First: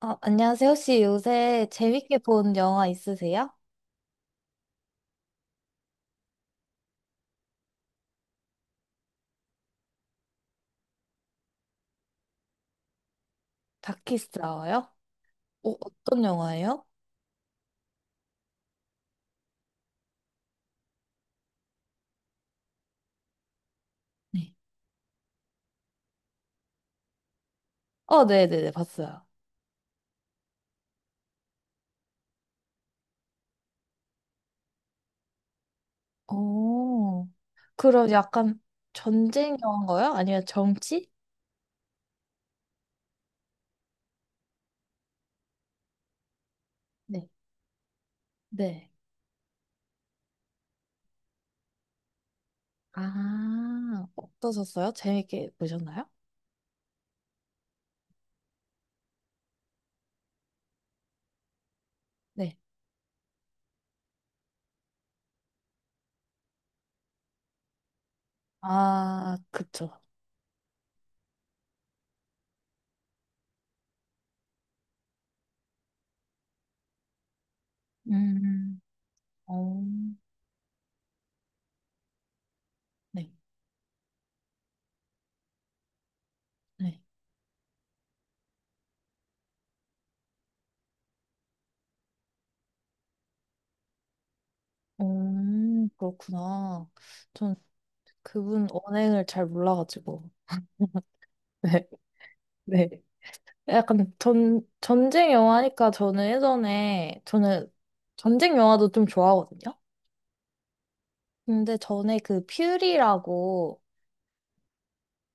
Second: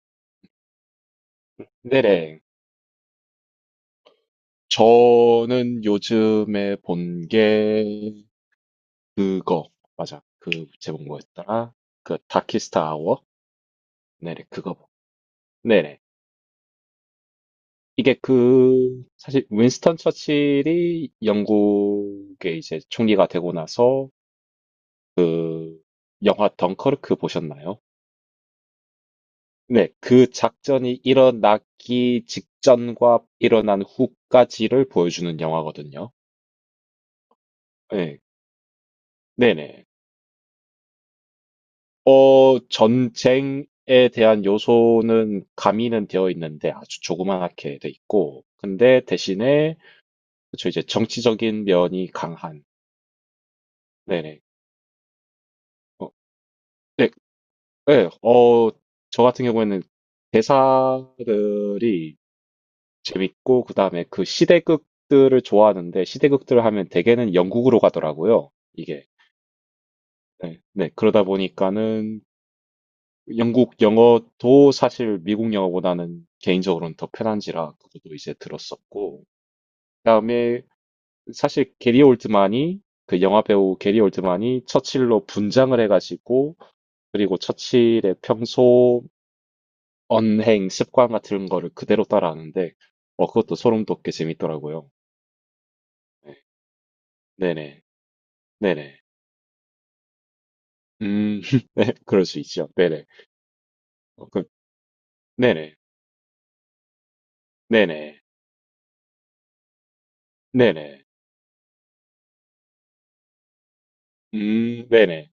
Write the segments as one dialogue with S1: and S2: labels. S1: 안녕하세요. 혹시 요새 재밌게
S2: 네네.
S1: 본 영화 있으세요?
S2: 저는 요즘에 본 게 그거 맞아. 그 제목 뭐였더라? 그 다키스트 아워? 네네, 그거
S1: 다키스라워요?
S2: 봐. 네네.
S1: 어떤 영화예요?
S2: 이게 그 사실 윈스턴 처칠이 영국의 이제 총리가 되고 나서
S1: 네.
S2: 그 영화 덩커르크 보셨나요?
S1: 네네네, 봤어요.
S2: 네, 그 작전이 일어나기 직전과 일어난 후까지를 보여주는 영화거든요.
S1: 오, 그럼
S2: 네,
S1: 약간 전쟁
S2: 네네.
S1: 영화인가요? 아니면 정치?
S2: 전쟁에 대한 요소는 가미는 되어 있는데 아주
S1: 네.
S2: 조그맣게 돼 있고,
S1: 네.
S2: 근데 대신에 그쵸 이제 정치적인 면이 강한.
S1: 아,
S2: 네네.
S1: 어떠셨어요? 재밌게 보셨나요?
S2: 어, 네, 네. 저 같은 경우에는 대사들이
S1: 네.
S2: 재밌고 그다음에 그 시대극들을 좋아하는데 시대극들을 하면 대개는 영국으로 가더라고요. 이게.
S1: 아, 그쵸.
S2: 네, 네. 그러다 보니까는 영국 영어도 사실 미국 영어보다는 개인적으로는 더 편한지라 그것도 이제
S1: 음,
S2: 들었었고
S1: 어,
S2: 그다음에 사실 게리 올드만이 그
S1: 네.
S2: 영화 배우 게리 올드만이 처칠로 분장을 해가지고
S1: 네.
S2: 그리고 처칠의 평소 언행 습관 같은 거를 그대로 따라하는데 그것도 소름 돋게 재밌더라고요. 네.
S1: 그렇구나. 전
S2: 네네.
S1: 그분
S2: 네네.
S1: 언행을 잘 몰라가지고.
S2: 음
S1: 네.
S2: 네, 그럴 수 있죠.
S1: 네.
S2: 네네.
S1: 약간
S2: 어, 그
S1: 전쟁
S2: 네네.
S1: 영화니까 저는 예전에, 저는
S2: 네네.
S1: 전쟁 영화도 좀 좋아하거든요?
S2: 네네.
S1: 근데 전에 그 퓨리라고
S2: 음. 네네.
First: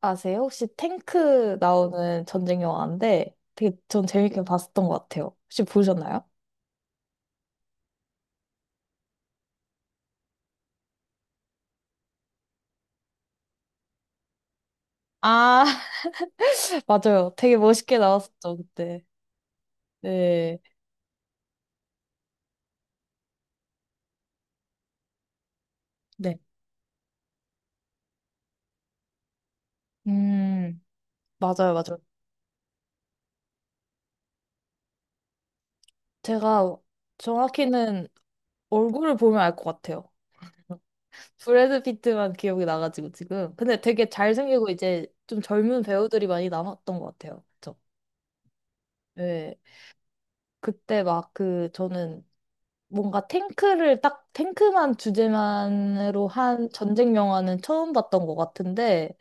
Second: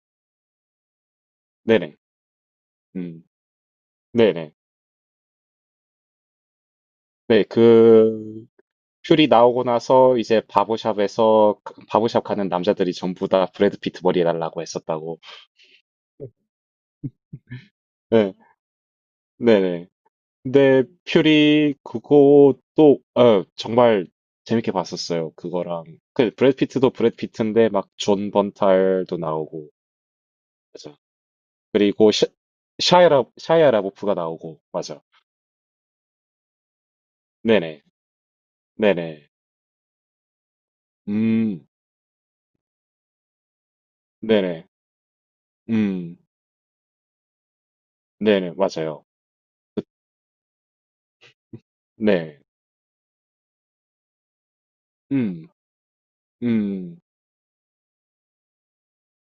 S1: 아세요? 혹시 탱크
S2: 네네.
S1: 나오는 전쟁
S2: 음.
S1: 영화인데 되게 전 재밌게
S2: 네네.
S1: 봤었던 것 같아요. 혹시 보셨나요?
S2: 네, 그 퓨리 나오고 나서 이제 바보샵에서 그, 바보샵 가는 남자들이 전부 다 브래드 피트 머리 해달라고 했었다고.
S1: 아, 맞아요. 되게 멋있게
S2: 네,
S1: 나왔었죠, 그때.
S2: 네네.
S1: 네.
S2: 근데 퓨리 그것도 정말 재밌게 봤었어요. 그거랑 그
S1: 네.
S2: 브래드 피트도 브래드 피트인데 막 존 번탈도 나오고
S1: 음,
S2: 맞아.
S1: 맞아요, 맞아요.
S2: 그리고 샤이라 샤이아 라보프가 나오고 맞아.
S1: 제가
S2: 네네,
S1: 정확히는 얼굴을
S2: 네네.
S1: 보면 알 것 같아요.
S2: 음,
S1: 브래드 피트만 기억이 나가지고 지금. 근데 되게
S2: 네네,
S1: 잘생기고 이제 좀 젊은
S2: 음,
S1: 배우들이 많이 남았던 것 같아요. 그쵸?
S2: 네네, 맞아요.
S1: 네. 그때 막 그 저는
S2: 네,
S1: 뭔가 탱크를 딱 탱크만
S2: 음,
S1: 주제만으로 한
S2: 음.
S1: 전쟁 영화는 처음 봤던 것 같은데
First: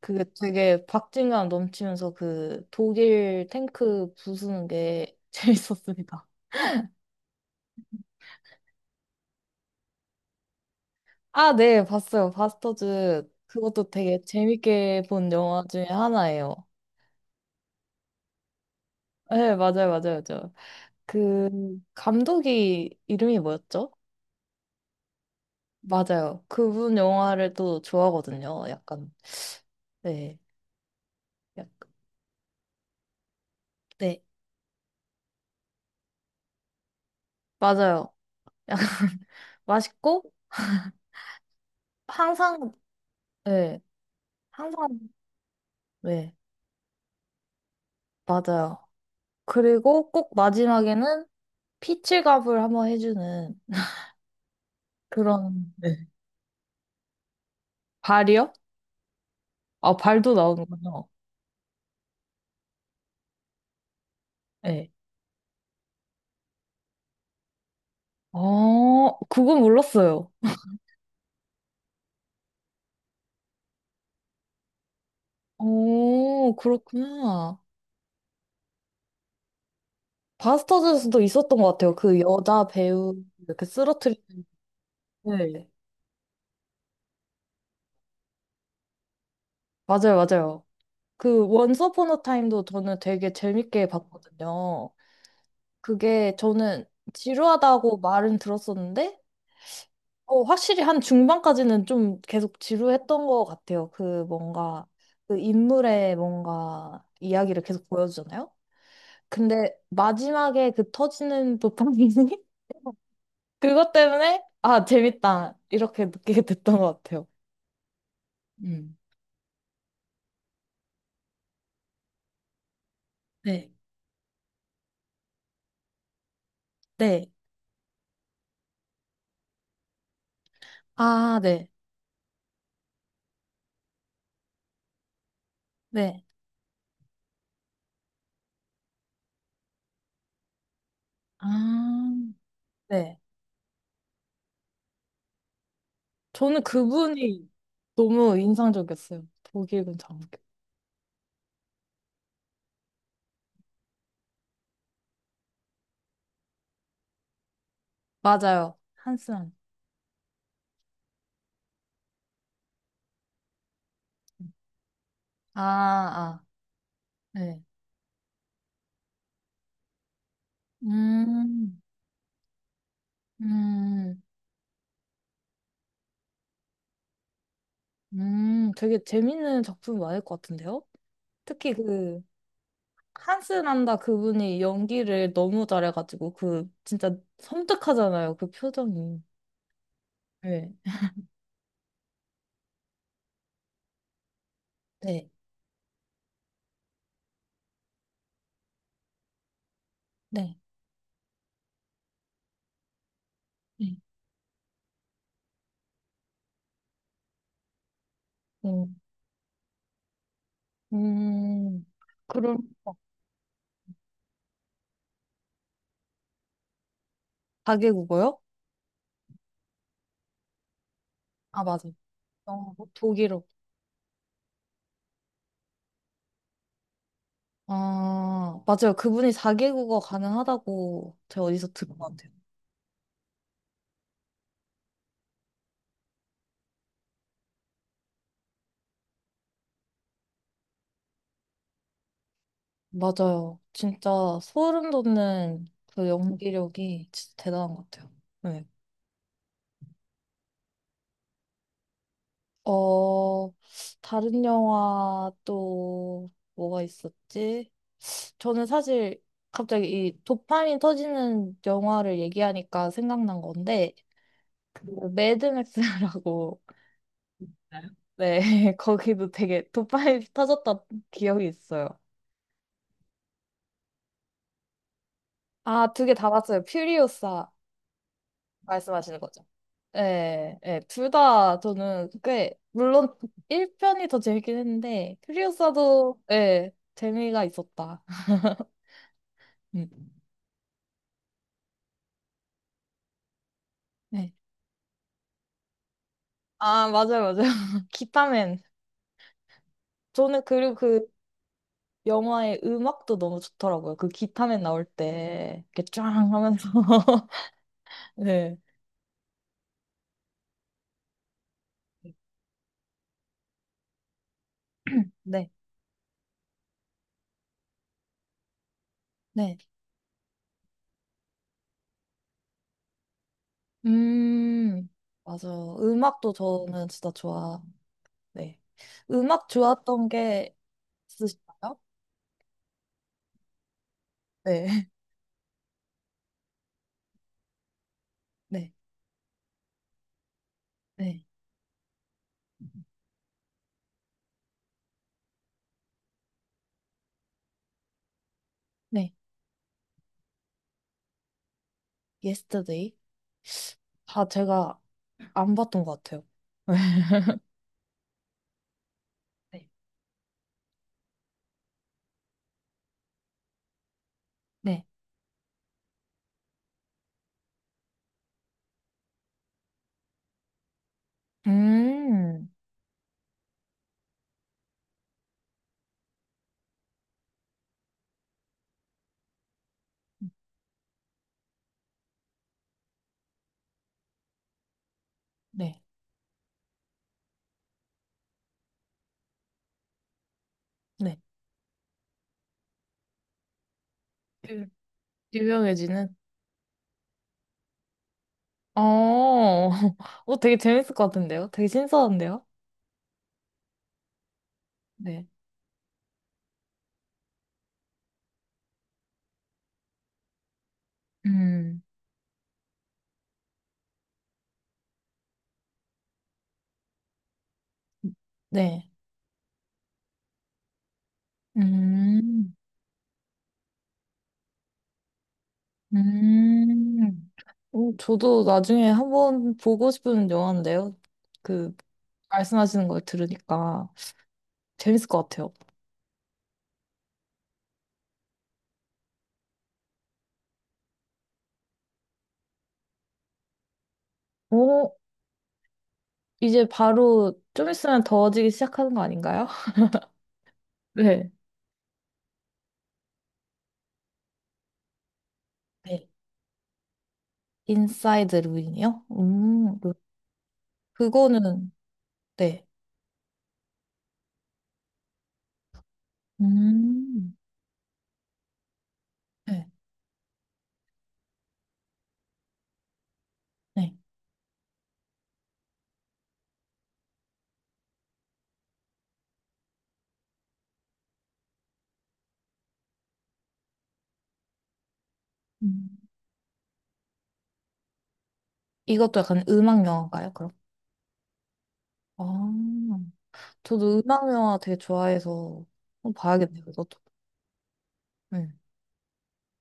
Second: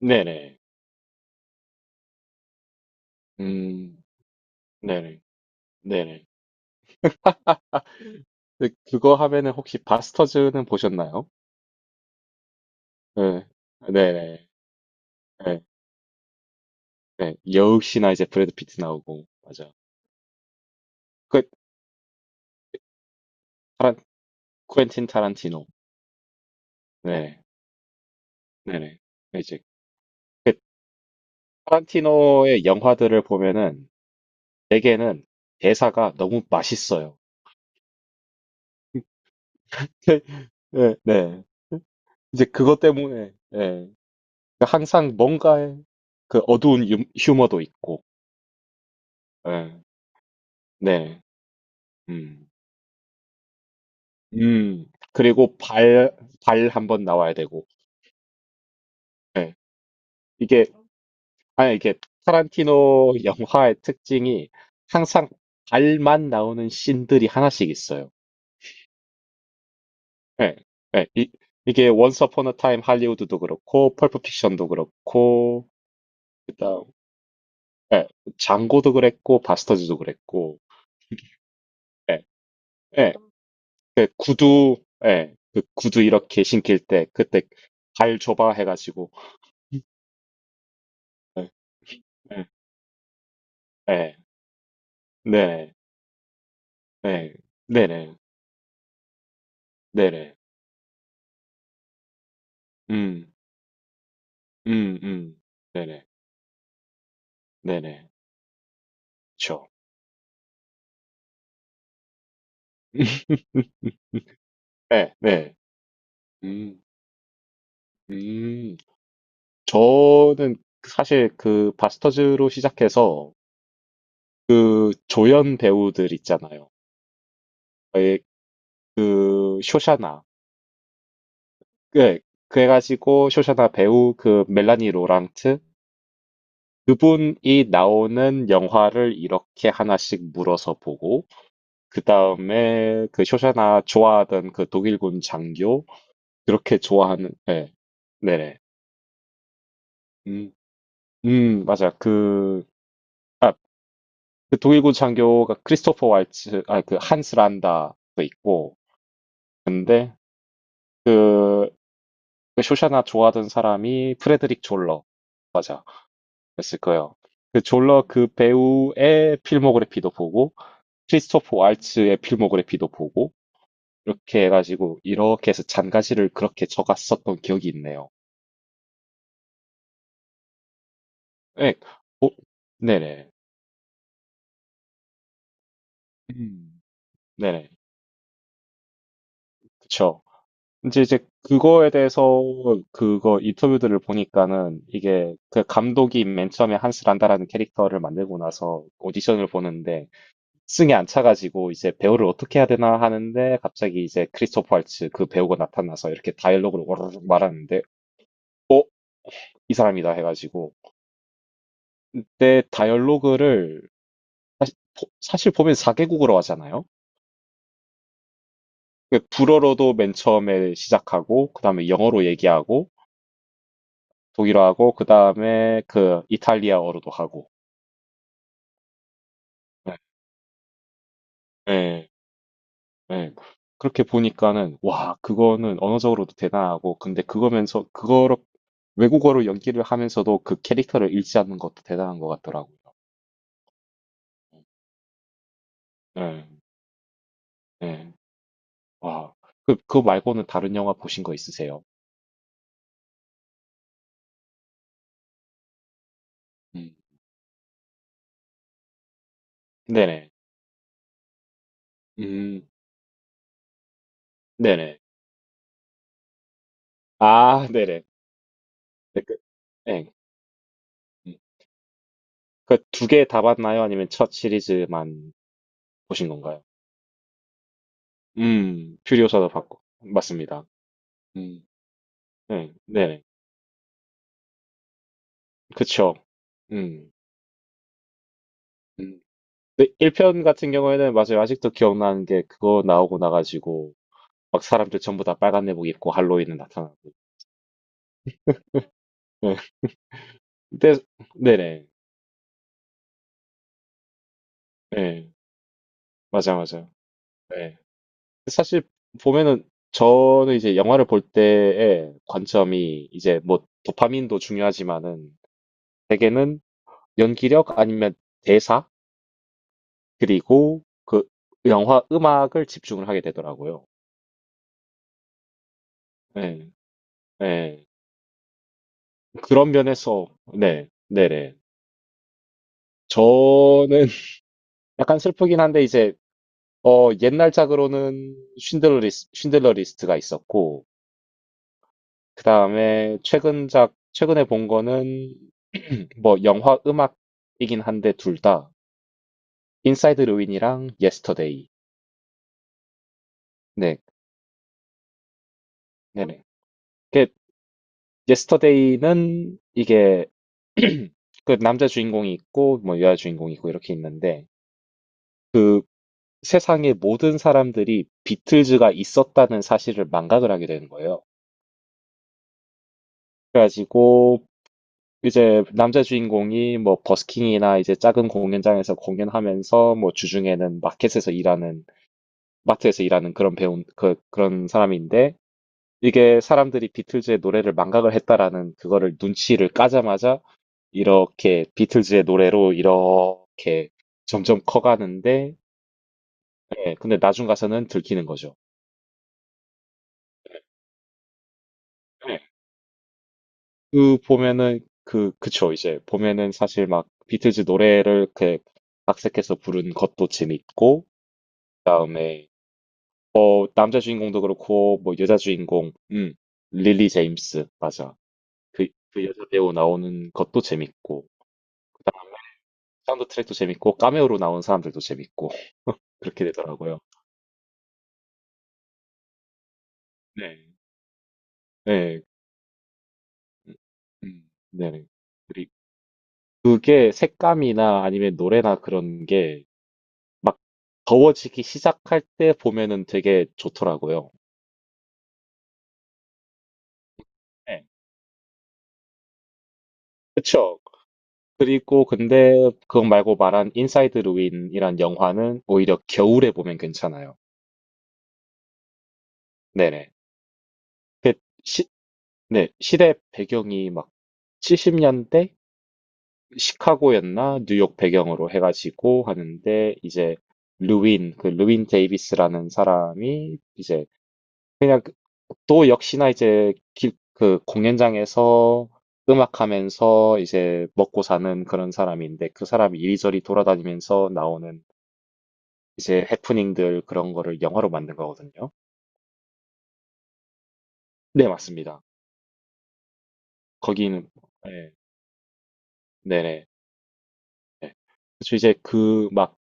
S1: 그게
S2: 네네.
S1: 되게 박진감 넘치면서 그 독일
S2: 음,
S1: 탱크 부수는 게
S2: 네네. 네네.
S1: 재밌었습니다.
S2: 아, 근데 그거 하면은 혹시 바스터즈는 보셨나요?
S1: 아, 네, 봤어요. 바스터즈
S2: 네.
S1: 그것도 되게
S2: 네네.
S1: 재밌게 본 영화
S2: 네.
S1: 중에 하나예요.
S2: 네. 역시나 이제 브래드 피트 나오고,
S1: 네,
S2: 맞아.
S1: 맞아요, 맞아요, 맞아요.
S2: 그,
S1: 그 감독이 이름이 뭐였죠?
S2: 타란, 쿠엔틴 타란티노.
S1: 맞아요. 그분
S2: 네네.
S1: 영화를 또 좋아하거든요.
S2: 네네.
S1: 약간
S2: 이제,
S1: 네,
S2: 그,
S1: 약
S2: 타란티노의 영화들을 보면은,
S1: 네,
S2: 대개는 대사가 너무 맛있어요.
S1: 맞아요. 맛있고
S2: 네, 네. 이제
S1: 항상
S2: 그것 때문에,
S1: 네,
S2: 예.
S1: 항상
S2: 항상 뭔가의
S1: 네,
S2: 그 휴머도 있고,
S1: 맞아요.
S2: 예.
S1: 그리고 꼭
S2: 네.
S1: 마지막에는
S2: 음.
S1: 피칠갑을 한번 해주는
S2: 음, 그리고
S1: 그런 네.
S2: 발 한번 나와야 되고.
S1: 발이요?
S2: 예.
S1: 아 발도
S2: 이게,
S1: 나오는군요.
S2: 아니, 이게 타란티노 영화의 특징이
S1: 네.
S2: 항상 발만 나오는 씬들이 하나씩 있어요.
S1: 그건 몰랐어요.
S2: 예. 예. 이게 Once Upon a Time 할리우드도 그렇고, 펄프 픽션도 그렇고,
S1: 오,
S2: 그다음,
S1: 그렇구나.
S2: 예. 장고도 그랬고, 바스터즈도 그랬고,
S1: 바스터즈에서도 있었던 것 같아요. 그
S2: 예.
S1: 여자
S2: 예.
S1: 배우 이렇게
S2: 그
S1: 쓰러트리는.
S2: 구두, 예. 그
S1: 네.
S2: 구두 이렇게 신길 때, 그때 발 줘봐 해가지고,
S1: 맞아요, 맞아요. 그
S2: 예.
S1: 원스 어폰 어
S2: 예.
S1: 타임도 저는 되게 재밌게
S2: 예.
S1: 봤거든요.
S2: 네.
S1: 그게 저는
S2: 네.
S1: 지루하다고
S2: 네네.
S1: 말은 들었었는데,
S2: 네네.
S1: 확실히 한 중반까지는 좀 계속 지루했던
S2: 음.
S1: 것 같아요. 그 뭔가,
S2: 음, 음.
S1: 그
S2: 네네.
S1: 인물의 뭔가 이야기를 계속
S2: 네네.
S1: 보여주잖아요.
S2: 그쵸.
S1: 근데 마지막에 그 터지는 도파민이 그것 때문에, 아,
S2: 네, 네.
S1: 재밌다. 이렇게 느끼게 됐던
S2: 음,
S1: 것 같아요.
S2: 음.
S1: 음.
S2: 저는 사실 그 바스터즈로 시작해서
S1: 네,
S2: 그 조연 배우들 있잖아요.
S1: 네.
S2: 에, 그 쇼샤나.
S1: 아, 네,
S2: 그, 그래가지고 쇼샤나 배우 그 멜라니 로랑트
S1: 네,
S2: 그분이 나오는 영화를 이렇게 하나씩 물어서 보고 그
S1: 아,
S2: 다음에
S1: 네.
S2: 그 쇼샤나 좋아하던 그 독일군 장교
S1: 저는
S2: 그렇게 좋아하는
S1: 그분이
S2: 네.
S1: 너무
S2: 네네.
S1: 인상적이었어요. 독일 군장교.
S2: 음, 맞아. 그 독일군 장교가 크리스토퍼 왈츠 아 그 한스 란다도
S1: 맞아요.
S2: 있고
S1: 한스란.
S2: 근데 그, 그 쇼샤나 좋아하던 사람이 프레드릭 졸러
S1: 아,
S2: 맞아
S1: 아,
S2: 그랬을 거예요. 그
S1: 네.
S2: 졸러 그 배우의 필모그래피도 보고 크리스토퍼
S1: 음,
S2: 왈츠의 필모그래피도 보고
S1: 음,
S2: 이렇게 해가지고 이렇게 해서 잔가지를 그렇게 적었었던 기억이 있네요.
S1: 되게 재밌는 작품이 많을 것 같은데요? 특히
S2: 네,
S1: 그,
S2: 어, 네네.
S1: 한스 난다 그분이 연기를 너무 잘해가지고, 그,
S2: 음.
S1: 진짜
S2: 네네.
S1: 섬뜩하잖아요. 그 표정이.
S2: 그쵸.
S1: 네,
S2: 이제 그거에 대해서 그거 인터뷰들을 보니까는
S1: 네,
S2: 이게 그 감독이 맨 처음에 한스란다라는 캐릭터를 만들고 나서 오디션을 보는데
S1: 네.
S2: 승에 안 차가지고 이제 배우를 어떻게 해야 되나 하는데
S1: 네.
S2: 갑자기 이제 크리스토퍼 할츠 그 배우가 나타나서 이렇게 다이얼로그를 오르르 말하는데 어?
S1: 음,
S2: 이 사람이다 해가지고
S1: 음. 그럼
S2: 그때 다이얼로그를 사실 보면 4개국으로 하잖아요.
S1: 4개국어요?
S2: 그 불어로도 맨 처음에 시작하고,
S1: 아,
S2: 그
S1: 맞아.
S2: 다음에 영어로 얘기하고,
S1: 독일어.
S2: 독일어하고, 그 다음에 그 이탈리아어로도 하고.
S1: 아, 맞아요. 그분이
S2: 네.
S1: 4개국어 가능하다고 제가 어디서 들은 것
S2: 네.
S1: 같아요.
S2: 네. 그렇게 보니까는, 와, 그거는 언어적으로도 대단하고, 근데 그거면서, 그거로, 외국어로 연기를 하면서도 그 캐릭터를 잃지 않는 것도 대단한 것 같더라고요.
S1: 맞아요. 진짜 소름 돋는 그
S2: 네.
S1: 연기력이 진짜 대단한 것 같아요.
S2: 네.
S1: 네.
S2: 와. 그 말고는 다른 영화 보신 거 있으세요?
S1: 어, 다른 영화 또 뭐가
S2: 음.
S1: 있었지? 저는 사실 갑자기 이
S2: 네네.
S1: 도파민 터지는 영화를
S2: 음,
S1: 얘기하니까 생각난 건데, 그
S2: 네네.
S1: 매드맥스라고
S2: 아, 네네.
S1: 네,
S2: 네,
S1: 거기도
S2: 그,
S1: 되게
S2: 네.
S1: 도파민 터졌던
S2: 음.
S1: 기억이 있어요.
S2: 그 두 개 다 봤나요? 아니면 첫 시리즈만
S1: 아, 두 개
S2: 보신
S1: 다
S2: 건가요?
S1: 봤어요. 퓨리오사 말씀하시는 거죠?
S2: 퓨리오사도 봤고.
S1: 네,
S2: 맞습니다.
S1: 네, 둘 다
S2: 음,
S1: 저는 꽤,
S2: 네,
S1: 물론
S2: 네.
S1: 1편이 더 재밌긴 했는데,
S2: 그쵸.
S1: 퓨리오사도, 네,
S2: 음.
S1: 재미가 있었다.
S2: 음, 근데
S1: 음,
S2: 1편 같은 경우에는 맞아요. 아직도 기억나는 게 그거 나오고 나가지고
S1: 네.
S2: 막 사람들 전부 다 빨간 내복 입고 할로윈은
S1: 아,
S2: 나타나고.
S1: 맞아요, 맞아요. 기타맨.
S2: 네.
S1: 저는 그리고
S2: 근데
S1: 그
S2: 네네.
S1: 영화의 음악도 너무 좋더라고요. 그 기타맨 나올
S2: 네.
S1: 때, 이렇게 쫙
S2: 맞아
S1: 하면서.
S2: 맞아. 네.
S1: 네,
S2: 사실 보면은 저는 이제 영화를 볼 때의 관점이 이제 뭐 도파민도 중요하지만은
S1: 네,
S2: 대개는 연기력 아니면 대사
S1: 네.
S2: 그리고 그 영화 음악을 집중을 하게 되더라고요.
S1: 음, 맞아요. 음악도
S2: 네.
S1: 저는 진짜 좋아.
S2: 네.
S1: 네. 음악
S2: 그런
S1: 좋았던
S2: 면에서
S1: 게
S2: 네, 네네.
S1: 있으신가요?
S2: 저는
S1: 네.
S2: 약간 슬프긴 한데 이제 옛날작으로는
S1: 네.
S2: 쉰들러 리스트가 있었고
S1: 네.
S2: 그 다음에 최근작 최근에 본 거는 뭐 영화 음악이긴 한데 둘 다
S1: 네.
S2: 인사이드 루인이랑 예스터데이.
S1: Yesterday.
S2: 네,
S1: 다 제가 안 봤던 것 같아요.
S2: 네네. 그 예스터데이는
S1: 네.
S2: 이게 그 남자 주인공이 있고 뭐 여자 주인공이 있고 이렇게 있는데
S1: 네.
S2: 그 세상의 모든 사람들이 비틀즈가 있었다는 사실을 망각을 하게 되는 거예요.
S1: 음.
S2: 그래가지고 이제 남자 주인공이 뭐 버스킹이나 이제 작은 공연장에서 공연하면서 뭐 주중에는 마켓에서 일하는 마트에서 일하는 그런 배운 그 그런 사람인데
S1: 네.
S2: 이게 사람들이 비틀즈의 노래를 망각을 했다라는 그거를 눈치를 까자마자
S1: 네.
S2: 이렇게 비틀즈의 노래로 이렇게 점점
S1: 유-
S2: 커가는데
S1: 유명해지는?
S2: 예, 근데 나중 가서는 들키는 거죠.
S1: 어, 되게 재밌을 것 같은데요? 되게
S2: 네.
S1: 신선한데요?
S2: 그 보면은
S1: 네.
S2: 그 그쵸 이제 보면은 사실 막 비틀즈 노래를 그 각색해서 부른 것도 재밌고
S1: 음.
S2: 그다음에 뭐 남자 주인공도 그렇고 뭐 여자 주인공 릴리 제임스 맞아
S1: 네.
S2: 그 여자 배우 나오는 것도 재밌고
S1: 음.
S2: 사운드 트랙도 재밌고 카메오로 나온 사람들도 재밌고 그렇게 되더라고요.
S1: 음. 오, 저도 나중에 한번 보고 싶은
S2: 네.
S1: 영화인데요. 그,
S2: 네.
S1: 말씀하시는 걸 들으니까
S2: 네.
S1: 재밌을 것 같아요.
S2: 그리고 그게 색감이나 아니면 노래나 그런 게 막 더워지기 시작할 때 보면은 되게 좋더라고요.
S1: 오, 이제 바로 좀
S2: 네.
S1: 있으면 더워지기 시작하는 거 아닌가요?
S2: 그쵸.
S1: 네.
S2: 그리고 근데 그거 말고 말한 인사이드 루인이란 영화는 오히려
S1: 네.
S2: 겨울에 보면 괜찮아요.
S1: 인사이드 루인이요?
S2: 네네. 그
S1: 그거는,
S2: 시,
S1: 네.
S2: 네, 시대 배경이 막 70년대
S1: 음,
S2: 시카고였나 뉴욕 배경으로 해가지고
S1: 네,
S2: 하는데 이제 루인 그 루인 데이비스라는 사람이
S1: 네.
S2: 이제 그냥 그- 또 역시나 그 공연장에서 음악하면서 이제 먹고 사는 그런 사람인데 그 사람이 이리저리 돌아다니면서 나오는
S1: 음.
S2: 이제 해프닝들 그런 거를 영화로 만든 거거든요.
S1: 이것도 약간 음악 영화인가요, 그럼?
S2: 네, 맞습니다.
S1: 아, 저도 음악
S2: 거기는
S1: 영화 되게
S2: 네,
S1: 좋아해서 한번 봐야겠네요,
S2: 네네.
S1: 이것도.
S2: 네.
S1: 네.
S2: 그래서 이제 그 막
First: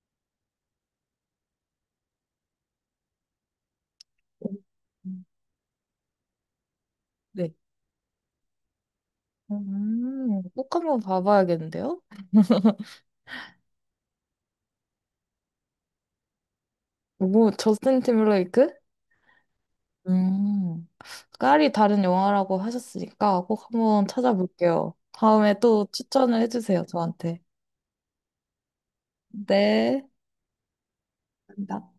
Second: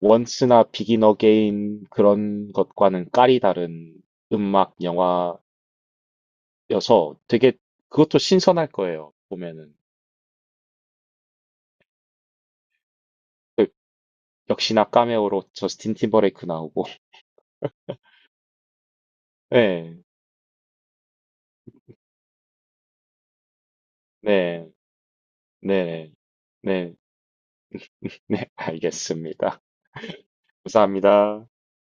S2: 원스나 비긴 어게인 그런 것과는 깔이 다른 음악
S1: 음,
S2: 영화여서
S1: 네.
S2: 되게 그것도 신선할 거예요. 보면은
S1: 꼭 한번 봐봐야겠는데요?
S2: 그 역시나 카메오로 저스틴 팀버레이크 나오고.
S1: 뭐, 저스틴 팀블레이크
S2: 네,
S1: 음, 깔이 다른 영화라고 하셨으니까 꼭 한번
S2: 네,
S1: 찾아볼게요. 다음에 또
S2: 네,
S1: 추천을 해주세요,
S2: 네,
S1: 저한테.
S2: 네, 알겠습니다.
S1: 네.
S2: 감사합니다.
S1: 감사합니다.